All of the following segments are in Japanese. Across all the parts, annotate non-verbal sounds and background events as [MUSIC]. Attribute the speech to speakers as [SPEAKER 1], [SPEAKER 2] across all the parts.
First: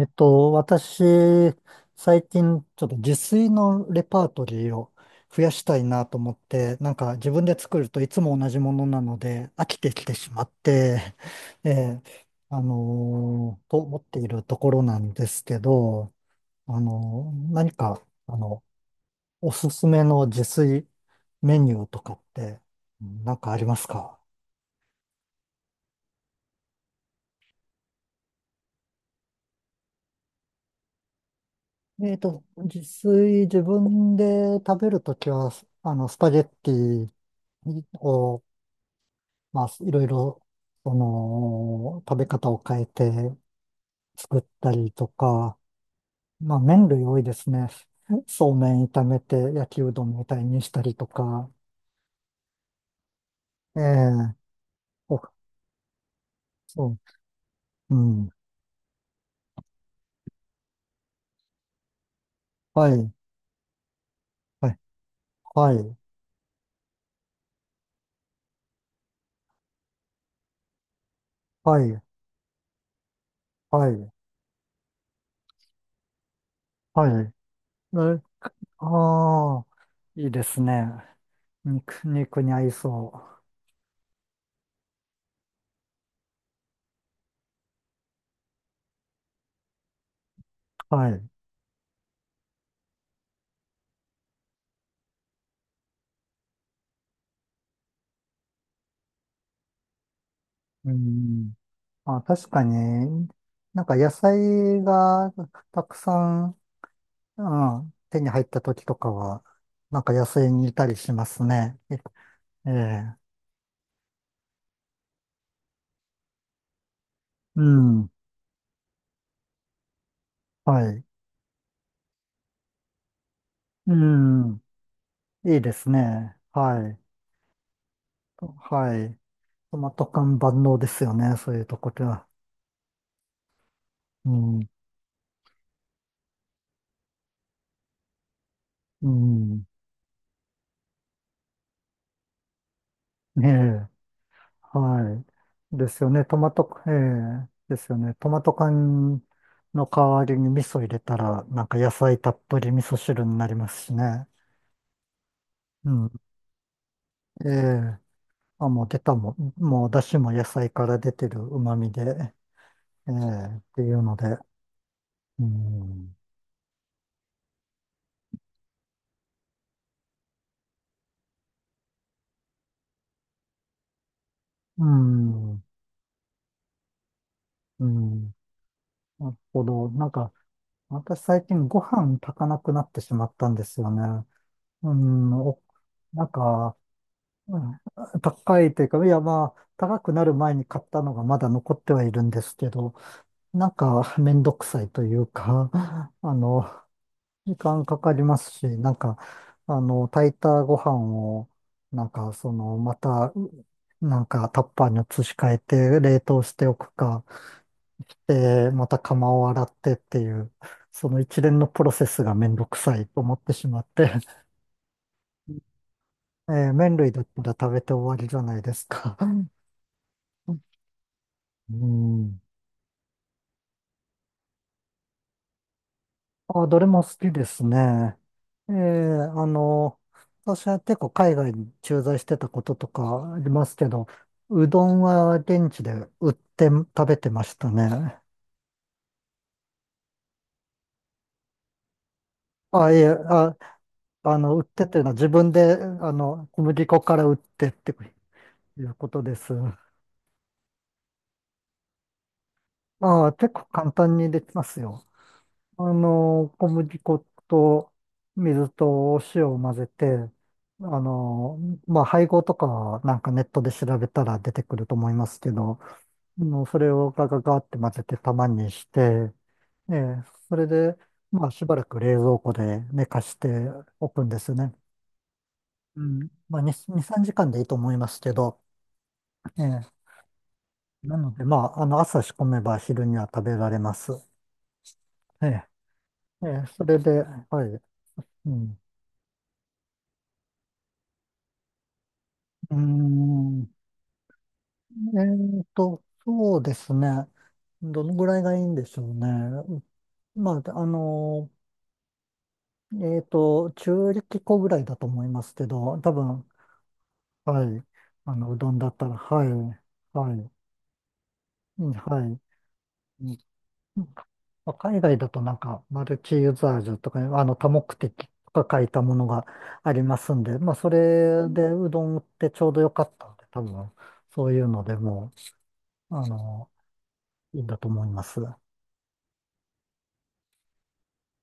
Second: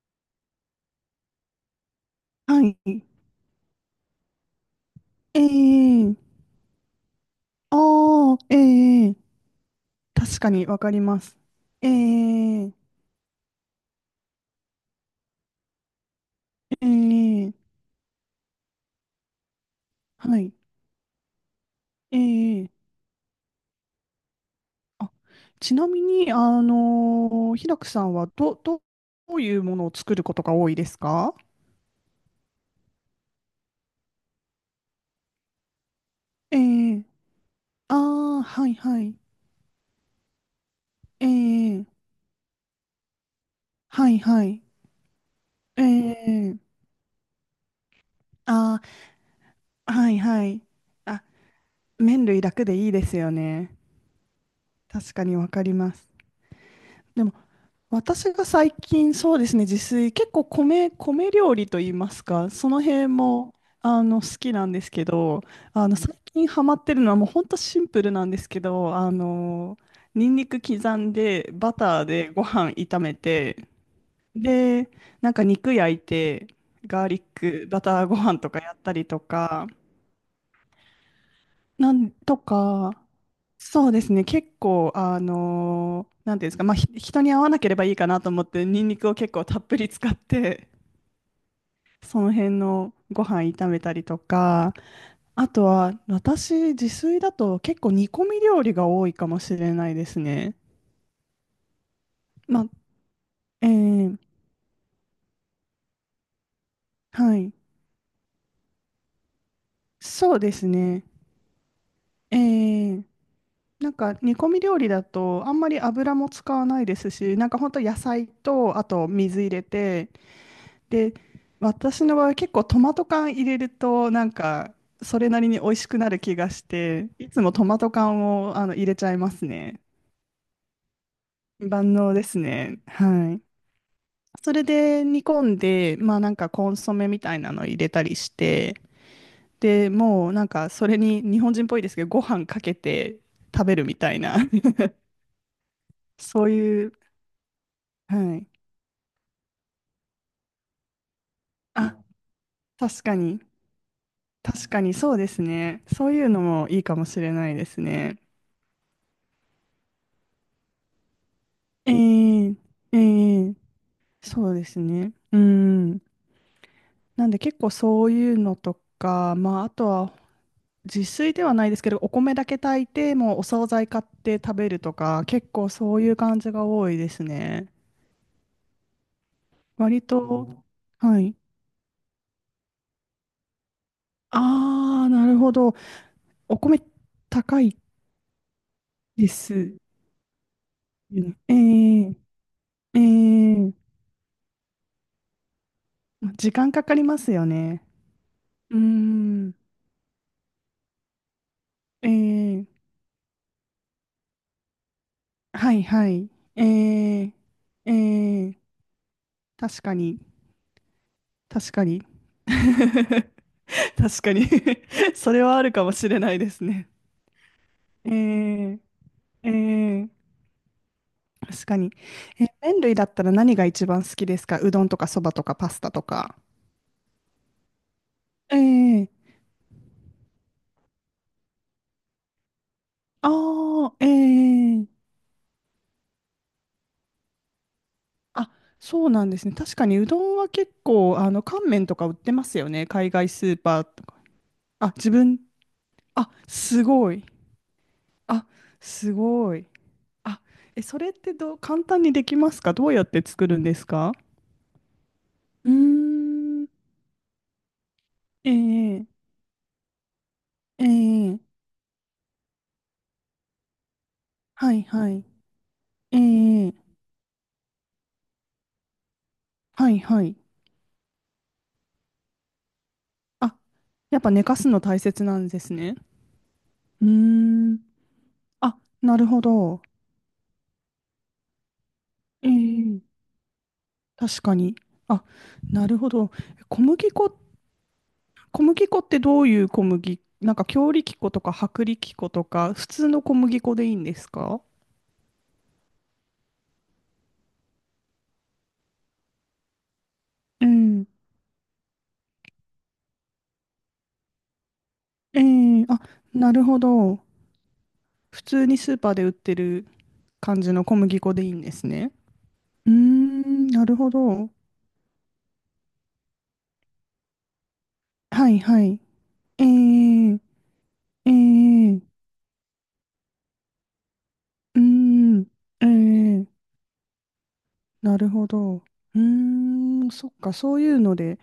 [SPEAKER 1] 私、最近、
[SPEAKER 2] は
[SPEAKER 1] ちょっと自
[SPEAKER 2] い。
[SPEAKER 1] 炊のレパートリーを増やしたいな
[SPEAKER 2] ええ
[SPEAKER 1] と思って、なんか自分で作るといつ
[SPEAKER 2] あ
[SPEAKER 1] も
[SPEAKER 2] あ、
[SPEAKER 1] 同じものな
[SPEAKER 2] え
[SPEAKER 1] の
[SPEAKER 2] え
[SPEAKER 1] で飽きてきてし
[SPEAKER 2] 確
[SPEAKER 1] ま
[SPEAKER 2] か
[SPEAKER 1] っ
[SPEAKER 2] にわかり
[SPEAKER 1] て、
[SPEAKER 2] ます。
[SPEAKER 1] [LAUGHS] え
[SPEAKER 2] え
[SPEAKER 1] え
[SPEAKER 2] え
[SPEAKER 1] と思っているところなんですけど、
[SPEAKER 2] ええ
[SPEAKER 1] 何か、あの、おすすめの
[SPEAKER 2] は
[SPEAKER 1] 自
[SPEAKER 2] い。
[SPEAKER 1] 炊メニューとかって、
[SPEAKER 2] ええ
[SPEAKER 1] うんなんかありますか？
[SPEAKER 2] あ、ちなみに、ひらくさんはどういうものを作ることが多いですか？
[SPEAKER 1] 自炊、自分で食べるときは、スパゲッ
[SPEAKER 2] え
[SPEAKER 1] テ
[SPEAKER 2] え
[SPEAKER 1] ィ
[SPEAKER 2] ああー、
[SPEAKER 1] を、
[SPEAKER 2] はいはい。
[SPEAKER 1] まあ、いろいろ、そ
[SPEAKER 2] え
[SPEAKER 1] の、
[SPEAKER 2] え
[SPEAKER 1] 食べ方を変えて
[SPEAKER 2] はい
[SPEAKER 1] 作っ
[SPEAKER 2] はい。
[SPEAKER 1] たりとか、ま
[SPEAKER 2] え
[SPEAKER 1] あ、
[SPEAKER 2] え
[SPEAKER 1] 麺類多いですね。[LAUGHS] そうめ
[SPEAKER 2] あ
[SPEAKER 1] ん炒めて焼きう
[SPEAKER 2] あー、
[SPEAKER 1] ど
[SPEAKER 2] は
[SPEAKER 1] ん
[SPEAKER 2] い
[SPEAKER 1] みたい
[SPEAKER 2] は
[SPEAKER 1] に
[SPEAKER 2] い。
[SPEAKER 1] したりと
[SPEAKER 2] あ、
[SPEAKER 1] か。
[SPEAKER 2] 麺類楽でいいですよね。
[SPEAKER 1] ええ、
[SPEAKER 2] 確
[SPEAKER 1] お、
[SPEAKER 2] かにわかります。
[SPEAKER 1] そ
[SPEAKER 2] でも、
[SPEAKER 1] う、うん、
[SPEAKER 2] 私が最近、そうですね、自炊結構米料理といいますか、その
[SPEAKER 1] は
[SPEAKER 2] 辺
[SPEAKER 1] い、
[SPEAKER 2] も好きな
[SPEAKER 1] は
[SPEAKER 2] ん
[SPEAKER 1] い、
[SPEAKER 2] ですけど、
[SPEAKER 1] はい、
[SPEAKER 2] 最近ハマってるのはもう本当シンプルなんですけど、ニンニク刻んでバ
[SPEAKER 1] はい、
[SPEAKER 2] ターでご飯炒めて、
[SPEAKER 1] はい、
[SPEAKER 2] で、なんか肉焼いて、ガーリ
[SPEAKER 1] は
[SPEAKER 2] ッ
[SPEAKER 1] い。
[SPEAKER 2] クバターご
[SPEAKER 1] え、
[SPEAKER 2] 飯とかやったりと
[SPEAKER 1] ああ、
[SPEAKER 2] か、
[SPEAKER 1] いいですね。
[SPEAKER 2] な
[SPEAKER 1] 肉、
[SPEAKER 2] んと
[SPEAKER 1] 肉に合い
[SPEAKER 2] か。
[SPEAKER 1] そ
[SPEAKER 2] そうですね。結構、なんていうんですか、まあ、人に合わなければいいかなと思って、ニンニクを結構たっぷり使って、
[SPEAKER 1] う。はい。
[SPEAKER 2] [LAUGHS] その辺のご飯炒めたりとか、あとは、私、自炊だと結構煮込み料理が多いかもしれないですね。
[SPEAKER 1] うん。あ、確
[SPEAKER 2] ま
[SPEAKER 1] か
[SPEAKER 2] あ、
[SPEAKER 1] に、
[SPEAKER 2] え
[SPEAKER 1] なんか野
[SPEAKER 2] ー
[SPEAKER 1] 菜がたくさん、
[SPEAKER 2] はい。
[SPEAKER 1] ああ、手に入った時とかは、なんか野
[SPEAKER 2] そう
[SPEAKER 1] 生
[SPEAKER 2] です
[SPEAKER 1] にいたり
[SPEAKER 2] ね。
[SPEAKER 1] しますね。
[SPEAKER 2] え
[SPEAKER 1] え
[SPEAKER 2] ー
[SPEAKER 1] え、
[SPEAKER 2] なんか煮込み料理だとあんまり油も使わないですし、なんか
[SPEAKER 1] う
[SPEAKER 2] ほんと野
[SPEAKER 1] ん、
[SPEAKER 2] 菜とあと水入れて、
[SPEAKER 1] はい。
[SPEAKER 2] で、私の場合結構トマト缶入れる
[SPEAKER 1] う
[SPEAKER 2] となん
[SPEAKER 1] ん、
[SPEAKER 2] かそれなり
[SPEAKER 1] い
[SPEAKER 2] に
[SPEAKER 1] い
[SPEAKER 2] 美
[SPEAKER 1] で
[SPEAKER 2] 味し
[SPEAKER 1] す
[SPEAKER 2] くなる気
[SPEAKER 1] ね。
[SPEAKER 2] がし
[SPEAKER 1] はい。
[SPEAKER 2] て、いつもトマト缶
[SPEAKER 1] と
[SPEAKER 2] を入
[SPEAKER 1] は
[SPEAKER 2] れちゃ
[SPEAKER 1] い。
[SPEAKER 2] います
[SPEAKER 1] ト
[SPEAKER 2] ね。
[SPEAKER 1] マト缶万能ですよね、そういうとこ
[SPEAKER 2] 万
[SPEAKER 1] で
[SPEAKER 2] 能で
[SPEAKER 1] は。
[SPEAKER 2] すね。はい。
[SPEAKER 1] う
[SPEAKER 2] それ
[SPEAKER 1] ん、
[SPEAKER 2] で煮込んで、まあなんかコンソメみたいなの入れたりして、
[SPEAKER 1] うん、
[SPEAKER 2] で、もうなんかそれに日本人っぽいですけど、ご飯かけて
[SPEAKER 1] ねえ、
[SPEAKER 2] 食べるみたいな、
[SPEAKER 1] はい。ですよ
[SPEAKER 2] [LAUGHS]
[SPEAKER 1] ね、ト
[SPEAKER 2] そ
[SPEAKER 1] マ
[SPEAKER 2] う
[SPEAKER 1] ト、
[SPEAKER 2] い
[SPEAKER 1] え
[SPEAKER 2] う、
[SPEAKER 1] え、ですよね。ト
[SPEAKER 2] は
[SPEAKER 1] マ
[SPEAKER 2] い。
[SPEAKER 1] ト缶の代わりに味噌入れたら、なんか野
[SPEAKER 2] あ、
[SPEAKER 1] 菜たっぷり味噌
[SPEAKER 2] 確か
[SPEAKER 1] 汁に
[SPEAKER 2] に、
[SPEAKER 1] なりますしね。
[SPEAKER 2] 確かにそうですね。
[SPEAKER 1] う
[SPEAKER 2] そ
[SPEAKER 1] ん、
[SPEAKER 2] ういうのもいいかもしれ
[SPEAKER 1] え
[SPEAKER 2] ないです
[SPEAKER 1] え
[SPEAKER 2] ね。
[SPEAKER 1] あ、もう出たもん、もう出汁も野菜から出てる旨味
[SPEAKER 2] え
[SPEAKER 1] で、
[SPEAKER 2] ええ
[SPEAKER 1] え
[SPEAKER 2] え
[SPEAKER 1] えっていうので、
[SPEAKER 2] そうですね。う
[SPEAKER 1] う
[SPEAKER 2] ん。
[SPEAKER 1] ん、
[SPEAKER 2] なんで、結構そういうのとか、まあ、あとは自炊ではないですけど、お米だけ炊いて、もうお惣菜買って食べる
[SPEAKER 1] う
[SPEAKER 2] とか、結
[SPEAKER 1] ん、
[SPEAKER 2] 構そういう感じが多いですね。
[SPEAKER 1] うん、なるほど。
[SPEAKER 2] 割
[SPEAKER 1] なんか、
[SPEAKER 2] と、
[SPEAKER 1] 私
[SPEAKER 2] はい。
[SPEAKER 1] 最近ご飯炊かなくなってしまったんですよね。う
[SPEAKER 2] ああ、な
[SPEAKER 1] ん、
[SPEAKER 2] るほど。
[SPEAKER 1] なん
[SPEAKER 2] お
[SPEAKER 1] か、
[SPEAKER 2] 米
[SPEAKER 1] う
[SPEAKER 2] 高い
[SPEAKER 1] ん、高いというか、いや
[SPEAKER 2] です
[SPEAKER 1] ま
[SPEAKER 2] よ
[SPEAKER 1] あ、高くなる前に買ったのが
[SPEAKER 2] ね。
[SPEAKER 1] まだ
[SPEAKER 2] え
[SPEAKER 1] 残ってはい
[SPEAKER 2] え
[SPEAKER 1] るんですけど、
[SPEAKER 2] え
[SPEAKER 1] な
[SPEAKER 2] え
[SPEAKER 1] んかめんどくさいというか、あ
[SPEAKER 2] 時
[SPEAKER 1] の、
[SPEAKER 2] 間かかりますよ
[SPEAKER 1] 時
[SPEAKER 2] ね。
[SPEAKER 1] 間かかりますし、
[SPEAKER 2] うー
[SPEAKER 1] なんか、
[SPEAKER 2] ん。
[SPEAKER 1] 炊いたご飯を、な
[SPEAKER 2] え
[SPEAKER 1] んか、その、
[SPEAKER 2] え
[SPEAKER 1] また、なんか、タッパーに移し替え
[SPEAKER 2] はい
[SPEAKER 1] て、
[SPEAKER 2] は
[SPEAKER 1] 冷
[SPEAKER 2] い。
[SPEAKER 1] 凍し
[SPEAKER 2] え
[SPEAKER 1] ておくか、
[SPEAKER 2] ー、えー、
[SPEAKER 1] で、また釜を洗っ
[SPEAKER 2] 確
[SPEAKER 1] て
[SPEAKER 2] か
[SPEAKER 1] って
[SPEAKER 2] に、
[SPEAKER 1] いう、その一連の
[SPEAKER 2] 確
[SPEAKER 1] プ
[SPEAKER 2] か
[SPEAKER 1] ロ
[SPEAKER 2] に。
[SPEAKER 1] セスがめんどくさいと
[SPEAKER 2] [LAUGHS]
[SPEAKER 1] 思ってしまって、
[SPEAKER 2] 確か
[SPEAKER 1] [LAUGHS]
[SPEAKER 2] に [LAUGHS] それはあるかもしれないですね。
[SPEAKER 1] 麺類だったら食べて終
[SPEAKER 2] え
[SPEAKER 1] わりじゃないで
[SPEAKER 2] ー、
[SPEAKER 1] すか。
[SPEAKER 2] えー、確
[SPEAKER 1] う
[SPEAKER 2] かに。
[SPEAKER 1] ん。
[SPEAKER 2] 麺類だったら何が一番好きですか？うどんとかそばとかパスタとか。
[SPEAKER 1] あ、どれも好きですね。
[SPEAKER 2] え
[SPEAKER 1] ええ、
[SPEAKER 2] ー、
[SPEAKER 1] あの、私は結構海外に駐在してたことと
[SPEAKER 2] あ
[SPEAKER 1] かありますけ
[SPEAKER 2] ー、
[SPEAKER 1] ど、
[SPEAKER 2] え
[SPEAKER 1] うど
[SPEAKER 2] ー、
[SPEAKER 1] んは現地で売って食べてましたね。
[SPEAKER 2] あ、そうなんですね。確かにうどんは結構、乾麺とか売ってますよね。
[SPEAKER 1] あ、いえ、
[SPEAKER 2] 海外スーパーとか。
[SPEAKER 1] 売って
[SPEAKER 2] あ、
[SPEAKER 1] というの
[SPEAKER 2] 自
[SPEAKER 1] は自
[SPEAKER 2] 分、
[SPEAKER 1] 分で、
[SPEAKER 2] あ、
[SPEAKER 1] 小
[SPEAKER 2] す
[SPEAKER 1] 麦粉
[SPEAKER 2] ご
[SPEAKER 1] か
[SPEAKER 2] い。
[SPEAKER 1] ら売ってって
[SPEAKER 2] あ、
[SPEAKER 1] いうこ
[SPEAKER 2] す
[SPEAKER 1] とです。
[SPEAKER 2] ごい。あ、それってどう、簡単にできますか？どうやって
[SPEAKER 1] ああ、
[SPEAKER 2] 作
[SPEAKER 1] 結
[SPEAKER 2] るん
[SPEAKER 1] 構
[SPEAKER 2] です
[SPEAKER 1] 簡
[SPEAKER 2] か？
[SPEAKER 1] 単にできますよ。
[SPEAKER 2] うーん、
[SPEAKER 1] 小麦粉と
[SPEAKER 2] え
[SPEAKER 1] 水
[SPEAKER 2] え、
[SPEAKER 1] とお塩を混ぜて、
[SPEAKER 2] え
[SPEAKER 1] あ
[SPEAKER 2] え、
[SPEAKER 1] の、まあ、配合とかはなんかネットで調べたら出て
[SPEAKER 2] は
[SPEAKER 1] く
[SPEAKER 2] い
[SPEAKER 1] ると
[SPEAKER 2] は
[SPEAKER 1] 思い
[SPEAKER 2] い。
[SPEAKER 1] ますけど、
[SPEAKER 2] ええ、
[SPEAKER 1] それをガガガって混ぜて玉にして、
[SPEAKER 2] はいはい。
[SPEAKER 1] それで、まあ、しばらく冷蔵庫で寝かして
[SPEAKER 2] あ、
[SPEAKER 1] お
[SPEAKER 2] やっ
[SPEAKER 1] くん
[SPEAKER 2] ぱ
[SPEAKER 1] で
[SPEAKER 2] 寝
[SPEAKER 1] すよ
[SPEAKER 2] かす
[SPEAKER 1] ね。
[SPEAKER 2] の大切なんですね。
[SPEAKER 1] うん。まあ、2、2、
[SPEAKER 2] うー
[SPEAKER 1] 3時間でいいと
[SPEAKER 2] ん、
[SPEAKER 1] 思いますけど、
[SPEAKER 2] あ、なるほ
[SPEAKER 1] え
[SPEAKER 2] ど。
[SPEAKER 1] なので、まあ、朝仕込
[SPEAKER 2] え
[SPEAKER 1] めば
[SPEAKER 2] え、
[SPEAKER 1] 昼には食べられます。
[SPEAKER 2] 確かに。あ、
[SPEAKER 1] え
[SPEAKER 2] なるほど。小
[SPEAKER 1] それで、
[SPEAKER 2] 麦粉、
[SPEAKER 1] はい。う
[SPEAKER 2] 小
[SPEAKER 1] ん。
[SPEAKER 2] 麦粉ってどういう小麦、なんか強力粉とか薄力粉と
[SPEAKER 1] う
[SPEAKER 2] か、
[SPEAKER 1] ー
[SPEAKER 2] 普通の小麦
[SPEAKER 1] ん。
[SPEAKER 2] 粉でいいんですか？
[SPEAKER 1] えそうですね。どのぐらいがいいんでしょうね。ま
[SPEAKER 2] う
[SPEAKER 1] あ、
[SPEAKER 2] ん、
[SPEAKER 1] 中力粉ぐらいだと思い
[SPEAKER 2] え
[SPEAKER 1] ますけ
[SPEAKER 2] え、
[SPEAKER 1] ど、
[SPEAKER 2] あ、
[SPEAKER 1] 多分。
[SPEAKER 2] なるほど。
[SPEAKER 1] はい。
[SPEAKER 2] 普
[SPEAKER 1] う
[SPEAKER 2] 通
[SPEAKER 1] どん
[SPEAKER 2] に
[SPEAKER 1] だ
[SPEAKER 2] ス
[SPEAKER 1] っ
[SPEAKER 2] ー
[SPEAKER 1] た
[SPEAKER 2] パー
[SPEAKER 1] ら、
[SPEAKER 2] で売っ
[SPEAKER 1] はい、
[SPEAKER 2] てる
[SPEAKER 1] はい、
[SPEAKER 2] 感じの小麦粉でいいんです
[SPEAKER 1] うん
[SPEAKER 2] ね。
[SPEAKER 1] はい。
[SPEAKER 2] うー
[SPEAKER 1] うん、
[SPEAKER 2] ん、なるほど。
[SPEAKER 1] まあ海外だとなんか、マルチユーザージュとか、多目的
[SPEAKER 2] はい
[SPEAKER 1] とか書
[SPEAKER 2] は
[SPEAKER 1] いた
[SPEAKER 2] い。
[SPEAKER 1] ものが
[SPEAKER 2] え
[SPEAKER 1] あります
[SPEAKER 2] ー、
[SPEAKER 1] んで、まあ、そ
[SPEAKER 2] え
[SPEAKER 1] れでう
[SPEAKER 2] ー、
[SPEAKER 1] どん売ってちょうどよかったんで、多分、そういう
[SPEAKER 2] う
[SPEAKER 1] の
[SPEAKER 2] ー
[SPEAKER 1] でも
[SPEAKER 2] ん、え
[SPEAKER 1] う、
[SPEAKER 2] ー、
[SPEAKER 1] いいんだと思い
[SPEAKER 2] な
[SPEAKER 1] ま
[SPEAKER 2] る
[SPEAKER 1] す。
[SPEAKER 2] ほど。うーん、そっか、そういうので。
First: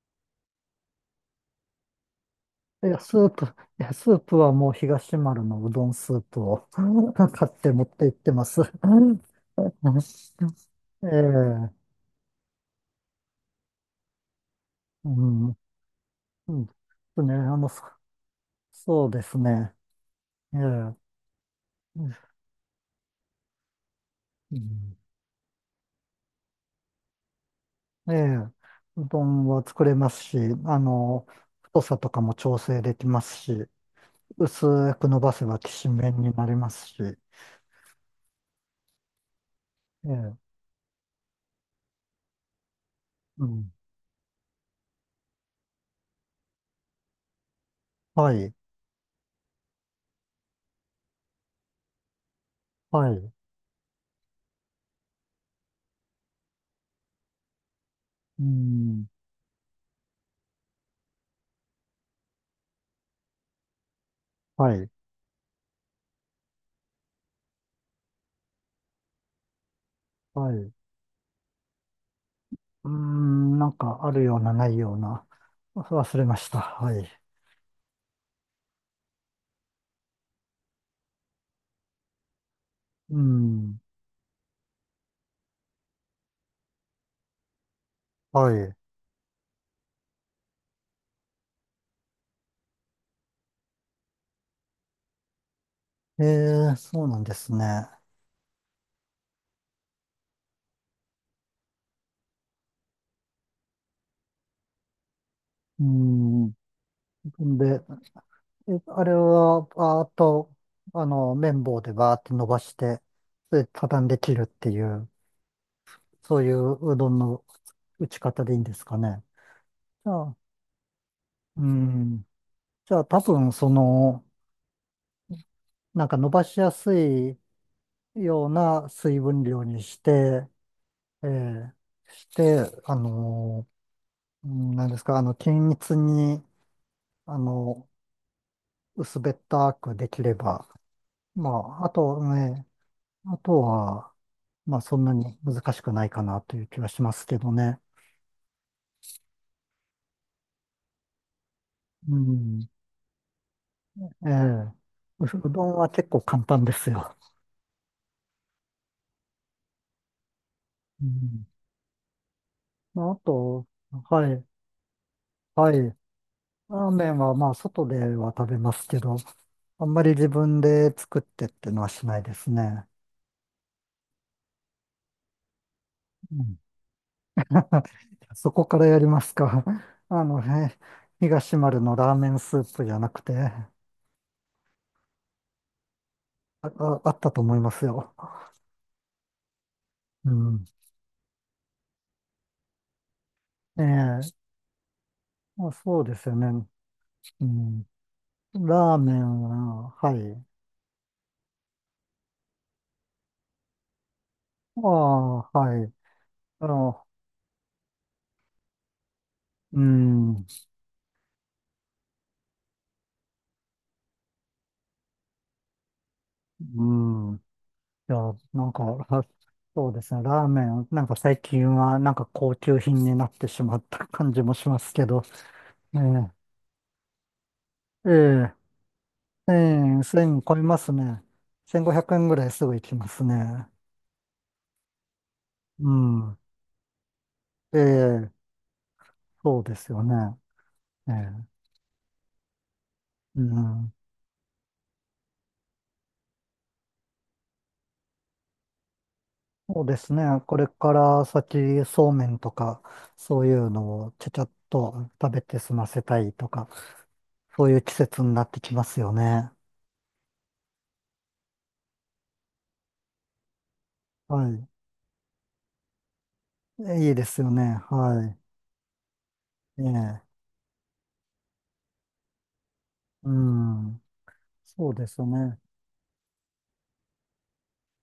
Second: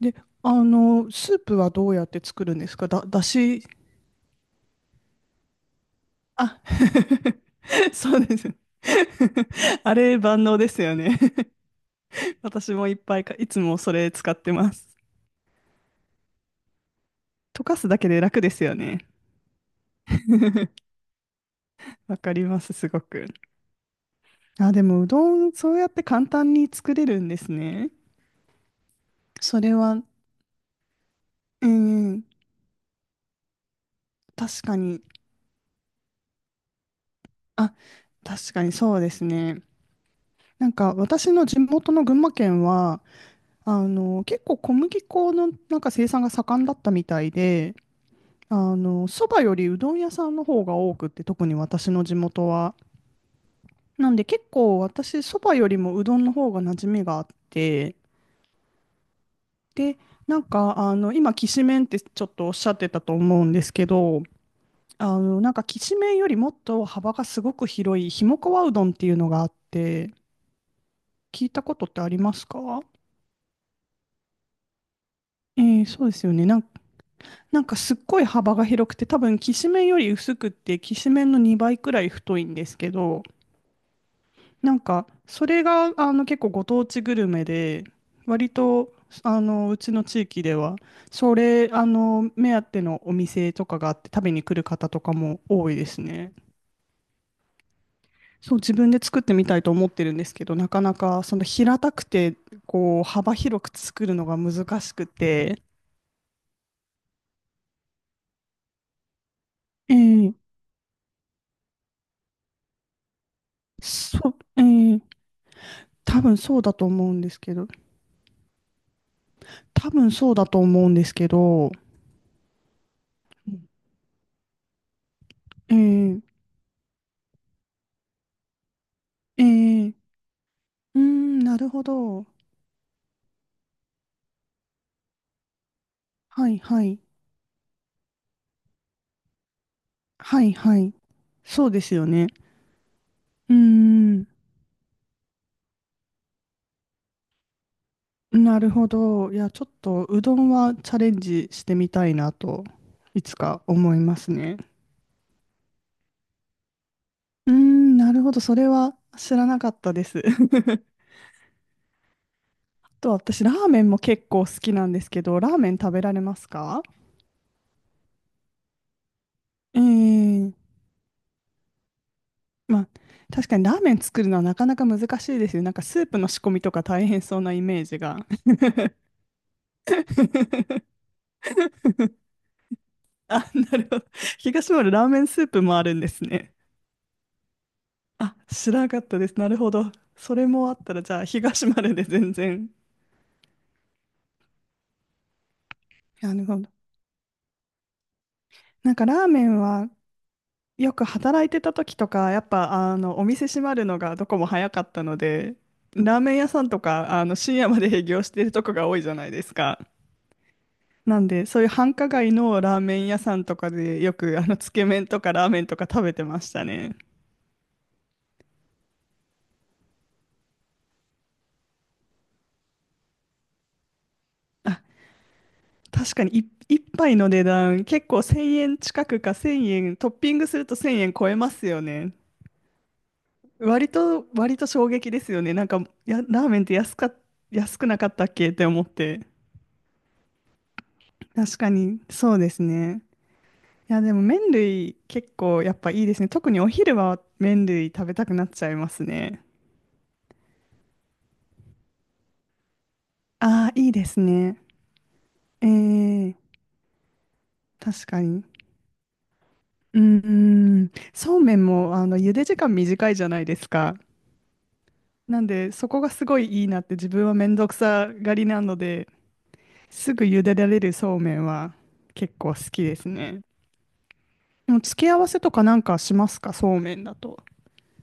[SPEAKER 2] で、スープはどうやって作るんです
[SPEAKER 1] い
[SPEAKER 2] か？
[SPEAKER 1] や、ス
[SPEAKER 2] だ
[SPEAKER 1] ープ、い
[SPEAKER 2] し、
[SPEAKER 1] や、スープはもう東丸のうどんスープ
[SPEAKER 2] あ、
[SPEAKER 1] を [LAUGHS] 買って持っ
[SPEAKER 2] [LAUGHS]
[SPEAKER 1] て行
[SPEAKER 2] そ
[SPEAKER 1] っ
[SPEAKER 2] う
[SPEAKER 1] て
[SPEAKER 2] で
[SPEAKER 1] ま
[SPEAKER 2] す。
[SPEAKER 1] す。[LAUGHS]
[SPEAKER 2] [LAUGHS] あれ万能ですよね。
[SPEAKER 1] ええ、
[SPEAKER 2] [LAUGHS] 私もいっぱいか、いつもそれ使ってます。
[SPEAKER 1] うん、うん、ですね、
[SPEAKER 2] 溶か
[SPEAKER 1] そ
[SPEAKER 2] すだけで楽ですよね。
[SPEAKER 1] そうですね。え
[SPEAKER 2] [LAUGHS]
[SPEAKER 1] え、う
[SPEAKER 2] わかります、すごく。あ、でも、う
[SPEAKER 1] ん、
[SPEAKER 2] どん、そうやって簡単に作れるんですね。
[SPEAKER 1] ええ、うどん
[SPEAKER 2] そ
[SPEAKER 1] は
[SPEAKER 2] れ
[SPEAKER 1] 作れ
[SPEAKER 2] は、
[SPEAKER 1] ますし、あの、
[SPEAKER 2] う
[SPEAKER 1] 太さとか
[SPEAKER 2] ん、
[SPEAKER 1] も調整できますし、
[SPEAKER 2] 確か
[SPEAKER 1] 薄
[SPEAKER 2] に、
[SPEAKER 1] く伸ばせばきしめんになりますし、え
[SPEAKER 2] あ、確かにそうですね。
[SPEAKER 1] え、
[SPEAKER 2] なんか、私の地元の群馬県は、
[SPEAKER 1] うん、
[SPEAKER 2] 結構小麦粉のなんか生産が盛んだったみたいで、
[SPEAKER 1] はい、
[SPEAKER 2] そばよりうどん屋さんの方が多くって、特に私の地元は。
[SPEAKER 1] はい、
[SPEAKER 2] なんで、結構私、そばよりもうどんの方が馴染みがあって、
[SPEAKER 1] うん、
[SPEAKER 2] で、なんか、今、きしめんってちょっとおっしゃってたと思うんですけど、
[SPEAKER 1] はい、
[SPEAKER 2] なんか、きしめんよりもっと幅がすごく広い、ひもかわうどんっていうのがあって、
[SPEAKER 1] はい。
[SPEAKER 2] 聞いたことってありますか？
[SPEAKER 1] うーん、なんかあるようなないような。
[SPEAKER 2] そう
[SPEAKER 1] 忘
[SPEAKER 2] で
[SPEAKER 1] れ
[SPEAKER 2] すよ
[SPEAKER 1] ま
[SPEAKER 2] ね。
[SPEAKER 1] した。はい。
[SPEAKER 2] なんか、すっごい幅が広くて、多分、きしめんより薄くって、きしめんの2倍くらい太いんですけ
[SPEAKER 1] う
[SPEAKER 2] ど、
[SPEAKER 1] ん。
[SPEAKER 2] なんか、それが、結構ご当地グルメで、
[SPEAKER 1] は
[SPEAKER 2] 割
[SPEAKER 1] い。
[SPEAKER 2] と、うちの地域では、それ、目当てのお店とかがあって、食べに来る方とかも多いです
[SPEAKER 1] え
[SPEAKER 2] ね。
[SPEAKER 1] そうなんですね。
[SPEAKER 2] そう、自分で作ってみたいと思ってるんですけど、なかなか、その平たくて、こう、幅広く作るのが難しくて、
[SPEAKER 1] うん。で、あれは、ああ
[SPEAKER 2] ええ
[SPEAKER 1] と、綿棒でバーって伸ばして、それで畳んで切
[SPEAKER 2] そ
[SPEAKER 1] るっ
[SPEAKER 2] う、え
[SPEAKER 1] ていう、
[SPEAKER 2] え多分
[SPEAKER 1] そうい
[SPEAKER 2] そうだと
[SPEAKER 1] うう
[SPEAKER 2] 思
[SPEAKER 1] ど
[SPEAKER 2] う
[SPEAKER 1] ん
[SPEAKER 2] んです
[SPEAKER 1] の
[SPEAKER 2] けど、
[SPEAKER 1] 打ち方でいいんですかね。
[SPEAKER 2] 多
[SPEAKER 1] じ
[SPEAKER 2] 分
[SPEAKER 1] ゃ
[SPEAKER 2] そう
[SPEAKER 1] あ、
[SPEAKER 2] だと思うんですけ
[SPEAKER 1] う
[SPEAKER 2] ど、
[SPEAKER 1] ん。じゃあ多分、その、なんか
[SPEAKER 2] ええ
[SPEAKER 1] 伸ばしやすいような水分量に
[SPEAKER 2] え
[SPEAKER 1] し
[SPEAKER 2] え
[SPEAKER 1] て、
[SPEAKER 2] うー
[SPEAKER 1] え
[SPEAKER 2] ん、なる
[SPEAKER 1] え
[SPEAKER 2] ほど。
[SPEAKER 1] で、うんなんですか、均一に、
[SPEAKER 2] はいはい。
[SPEAKER 1] あの、薄べったくできれ
[SPEAKER 2] はい
[SPEAKER 1] ば、
[SPEAKER 2] はい。
[SPEAKER 1] ま
[SPEAKER 2] そうで
[SPEAKER 1] あ。あ
[SPEAKER 2] すよ
[SPEAKER 1] と
[SPEAKER 2] ね。
[SPEAKER 1] ね、あ
[SPEAKER 2] うー
[SPEAKER 1] とは、
[SPEAKER 2] ん。
[SPEAKER 1] まあ、そんなに難しくないかなという気はしますけどね。
[SPEAKER 2] なるほど。いや、ちょっとうどんはチャレンジしてみたい
[SPEAKER 1] う
[SPEAKER 2] なと、
[SPEAKER 1] ん。
[SPEAKER 2] いつか思いま
[SPEAKER 1] え
[SPEAKER 2] す
[SPEAKER 1] え、
[SPEAKER 2] ね。
[SPEAKER 1] うどんは結構簡単ですよ。
[SPEAKER 2] うーん、なるほど。それは知らなかったです。[LAUGHS]
[SPEAKER 1] うん。
[SPEAKER 2] あ
[SPEAKER 1] まあ、
[SPEAKER 2] と
[SPEAKER 1] あ
[SPEAKER 2] 私、ラ
[SPEAKER 1] と、
[SPEAKER 2] ーメンも結
[SPEAKER 1] は
[SPEAKER 2] 構
[SPEAKER 1] い、
[SPEAKER 2] 好きなんですけど、ラーメ
[SPEAKER 1] はい。
[SPEAKER 2] ン食
[SPEAKER 1] ラ
[SPEAKER 2] べられますか？
[SPEAKER 1] ーメンは、まあ、外では食べますけど、
[SPEAKER 2] え
[SPEAKER 1] あんまり自
[SPEAKER 2] ー、
[SPEAKER 1] 分で作ってってのはしないです
[SPEAKER 2] ま
[SPEAKER 1] ね。
[SPEAKER 2] あ、確かにラーメン作るのはなかなか難しいですよね。なんかスープの
[SPEAKER 1] う
[SPEAKER 2] 仕込
[SPEAKER 1] ん。
[SPEAKER 2] みとか大変そうなイメー
[SPEAKER 1] [LAUGHS]
[SPEAKER 2] ジが。
[SPEAKER 1] そこからやりますか。[LAUGHS] あのね、
[SPEAKER 2] [LAUGHS]
[SPEAKER 1] 東丸のラーメンスープじゃなく
[SPEAKER 2] あ、
[SPEAKER 1] て。
[SPEAKER 2] なるほど。東丸ラーメンスープもあるんですね。
[SPEAKER 1] あ、あったと思いますよ。
[SPEAKER 2] あ、知らなかったです。なるほど。
[SPEAKER 1] う
[SPEAKER 2] それ
[SPEAKER 1] ん。
[SPEAKER 2] もあったら、じゃあ、東丸で全然。
[SPEAKER 1] ええ、まあ、そうです
[SPEAKER 2] な
[SPEAKER 1] よ
[SPEAKER 2] る
[SPEAKER 1] ね。
[SPEAKER 2] ほど。
[SPEAKER 1] うん。
[SPEAKER 2] なん
[SPEAKER 1] ラー
[SPEAKER 2] か
[SPEAKER 1] メ
[SPEAKER 2] ラー
[SPEAKER 1] ン
[SPEAKER 2] メンは、
[SPEAKER 1] は、はい。
[SPEAKER 2] よく働いてた時とか、やっぱ、お店閉まるのがどこも早
[SPEAKER 1] あ
[SPEAKER 2] かったので、
[SPEAKER 1] あ、はい。
[SPEAKER 2] ラーメン屋さ
[SPEAKER 1] あ
[SPEAKER 2] んと
[SPEAKER 1] の、
[SPEAKER 2] か、深夜まで営業してるとこが多いじゃないですか。
[SPEAKER 1] うん、
[SPEAKER 2] なんで、そういう繁華街のラーメン屋さんとかで、よく、つけ麺とかラーメンとか食べてました
[SPEAKER 1] う
[SPEAKER 2] ね。
[SPEAKER 1] ん。いや、なんか、あ、そうですね。ラーメン、なんか最近は、なんか高級品になってしまった感じもしますけど。え
[SPEAKER 2] 確かに
[SPEAKER 1] え、
[SPEAKER 2] 一杯の値段結
[SPEAKER 1] え
[SPEAKER 2] 構
[SPEAKER 1] え。
[SPEAKER 2] 1000円近くか
[SPEAKER 1] え
[SPEAKER 2] 1000円
[SPEAKER 1] え、
[SPEAKER 2] トッピン
[SPEAKER 1] 1000
[SPEAKER 2] グ
[SPEAKER 1] 超
[SPEAKER 2] す
[SPEAKER 1] え
[SPEAKER 2] る
[SPEAKER 1] ま
[SPEAKER 2] と
[SPEAKER 1] す
[SPEAKER 2] 1000円
[SPEAKER 1] ね。
[SPEAKER 2] 超えますよ
[SPEAKER 1] 1500
[SPEAKER 2] ね。
[SPEAKER 1] 円ぐらいすぐ行きますね。
[SPEAKER 2] 割と衝撃ですよね。なんか
[SPEAKER 1] うん。
[SPEAKER 2] ラーメンって
[SPEAKER 1] え
[SPEAKER 2] 安くなかった
[SPEAKER 1] え、
[SPEAKER 2] っけって思って、
[SPEAKER 1] そうですよね。ええ、
[SPEAKER 2] 確かにそうですね。
[SPEAKER 1] うん。
[SPEAKER 2] いやでも麺類結構やっぱいいですね。特にお昼は麺類食べたくなっちゃいますね。
[SPEAKER 1] そうですね。これから先、そうめんとか、そういう
[SPEAKER 2] ああいいで
[SPEAKER 1] のを
[SPEAKER 2] す
[SPEAKER 1] ちゃちゃっ
[SPEAKER 2] ね。
[SPEAKER 1] と食べて
[SPEAKER 2] え
[SPEAKER 1] 済ませたい
[SPEAKER 2] え
[SPEAKER 1] とか、そういう季
[SPEAKER 2] 確か
[SPEAKER 1] 節にな
[SPEAKER 2] に。
[SPEAKER 1] ってきますよね。
[SPEAKER 2] うんうん、そうめんも茹で時間短いじゃないですか。
[SPEAKER 1] はい。
[SPEAKER 2] なんで、そこがすごいいいなって、自
[SPEAKER 1] いいで
[SPEAKER 2] 分は
[SPEAKER 1] す
[SPEAKER 2] め
[SPEAKER 1] よ
[SPEAKER 2] んどく
[SPEAKER 1] ね。
[SPEAKER 2] さが
[SPEAKER 1] は
[SPEAKER 2] りなので、
[SPEAKER 1] い。え
[SPEAKER 2] すぐ
[SPEAKER 1] え、
[SPEAKER 2] 茹でられるそうめんは結構好きです
[SPEAKER 1] う
[SPEAKER 2] ね。
[SPEAKER 1] ん。
[SPEAKER 2] でも
[SPEAKER 1] そう
[SPEAKER 2] 付
[SPEAKER 1] で
[SPEAKER 2] け合
[SPEAKER 1] す
[SPEAKER 2] わ
[SPEAKER 1] よ
[SPEAKER 2] せと
[SPEAKER 1] ね。
[SPEAKER 2] かなんかしますか、そうめんだと？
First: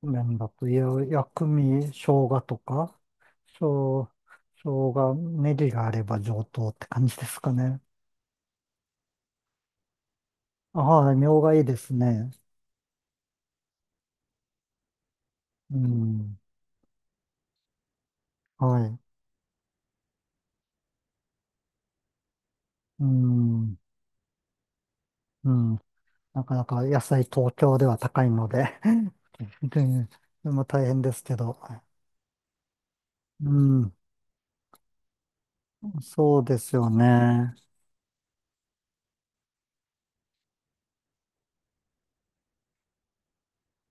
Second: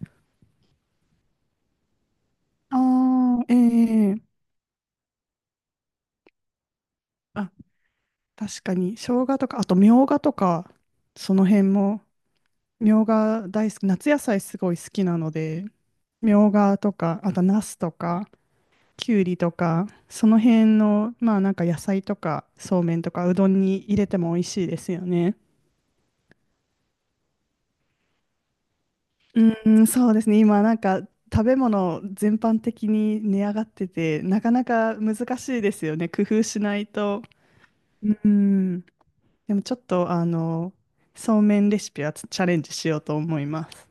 [SPEAKER 1] 麺だと、いや、薬味、生姜とか、
[SPEAKER 2] ああ、
[SPEAKER 1] 生、
[SPEAKER 2] ええ、
[SPEAKER 1] 生姜、ネギがあれば上等って感じですか
[SPEAKER 2] あ、
[SPEAKER 1] ね。
[SPEAKER 2] 確かに。生姜とか、あとみょうがとか、
[SPEAKER 1] あ、はい、み
[SPEAKER 2] そ
[SPEAKER 1] ょう
[SPEAKER 2] の
[SPEAKER 1] がい
[SPEAKER 2] 辺
[SPEAKER 1] いです
[SPEAKER 2] も、
[SPEAKER 1] ね。
[SPEAKER 2] みょうが大好き、夏野菜すごい好きなので、
[SPEAKER 1] う
[SPEAKER 2] み
[SPEAKER 1] ん。
[SPEAKER 2] ょうがとか、あとナスとか、
[SPEAKER 1] はい。
[SPEAKER 2] きゅうりとか、その辺の、まあなんか野菜とか、そうめん
[SPEAKER 1] う
[SPEAKER 2] とか、うどん
[SPEAKER 1] ん。
[SPEAKER 2] に入れても美味しいですよね。
[SPEAKER 1] うん。なかなか野菜東京では高いので、 [LAUGHS] で、
[SPEAKER 2] うん、そうですね。
[SPEAKER 1] で、
[SPEAKER 2] 今、
[SPEAKER 1] も
[SPEAKER 2] なん
[SPEAKER 1] 大変
[SPEAKER 2] か
[SPEAKER 1] ですけ
[SPEAKER 2] 食べ
[SPEAKER 1] ど。
[SPEAKER 2] 物全般的に値
[SPEAKER 1] う
[SPEAKER 2] 上がって
[SPEAKER 1] ん。
[SPEAKER 2] て、なかなか難しいですよね。工
[SPEAKER 1] そう
[SPEAKER 2] 夫
[SPEAKER 1] で
[SPEAKER 2] し
[SPEAKER 1] す
[SPEAKER 2] ない
[SPEAKER 1] よ
[SPEAKER 2] と。
[SPEAKER 1] ね。
[SPEAKER 2] うん。でもちょっと、そうめんレシピはチャレンジしようと思います。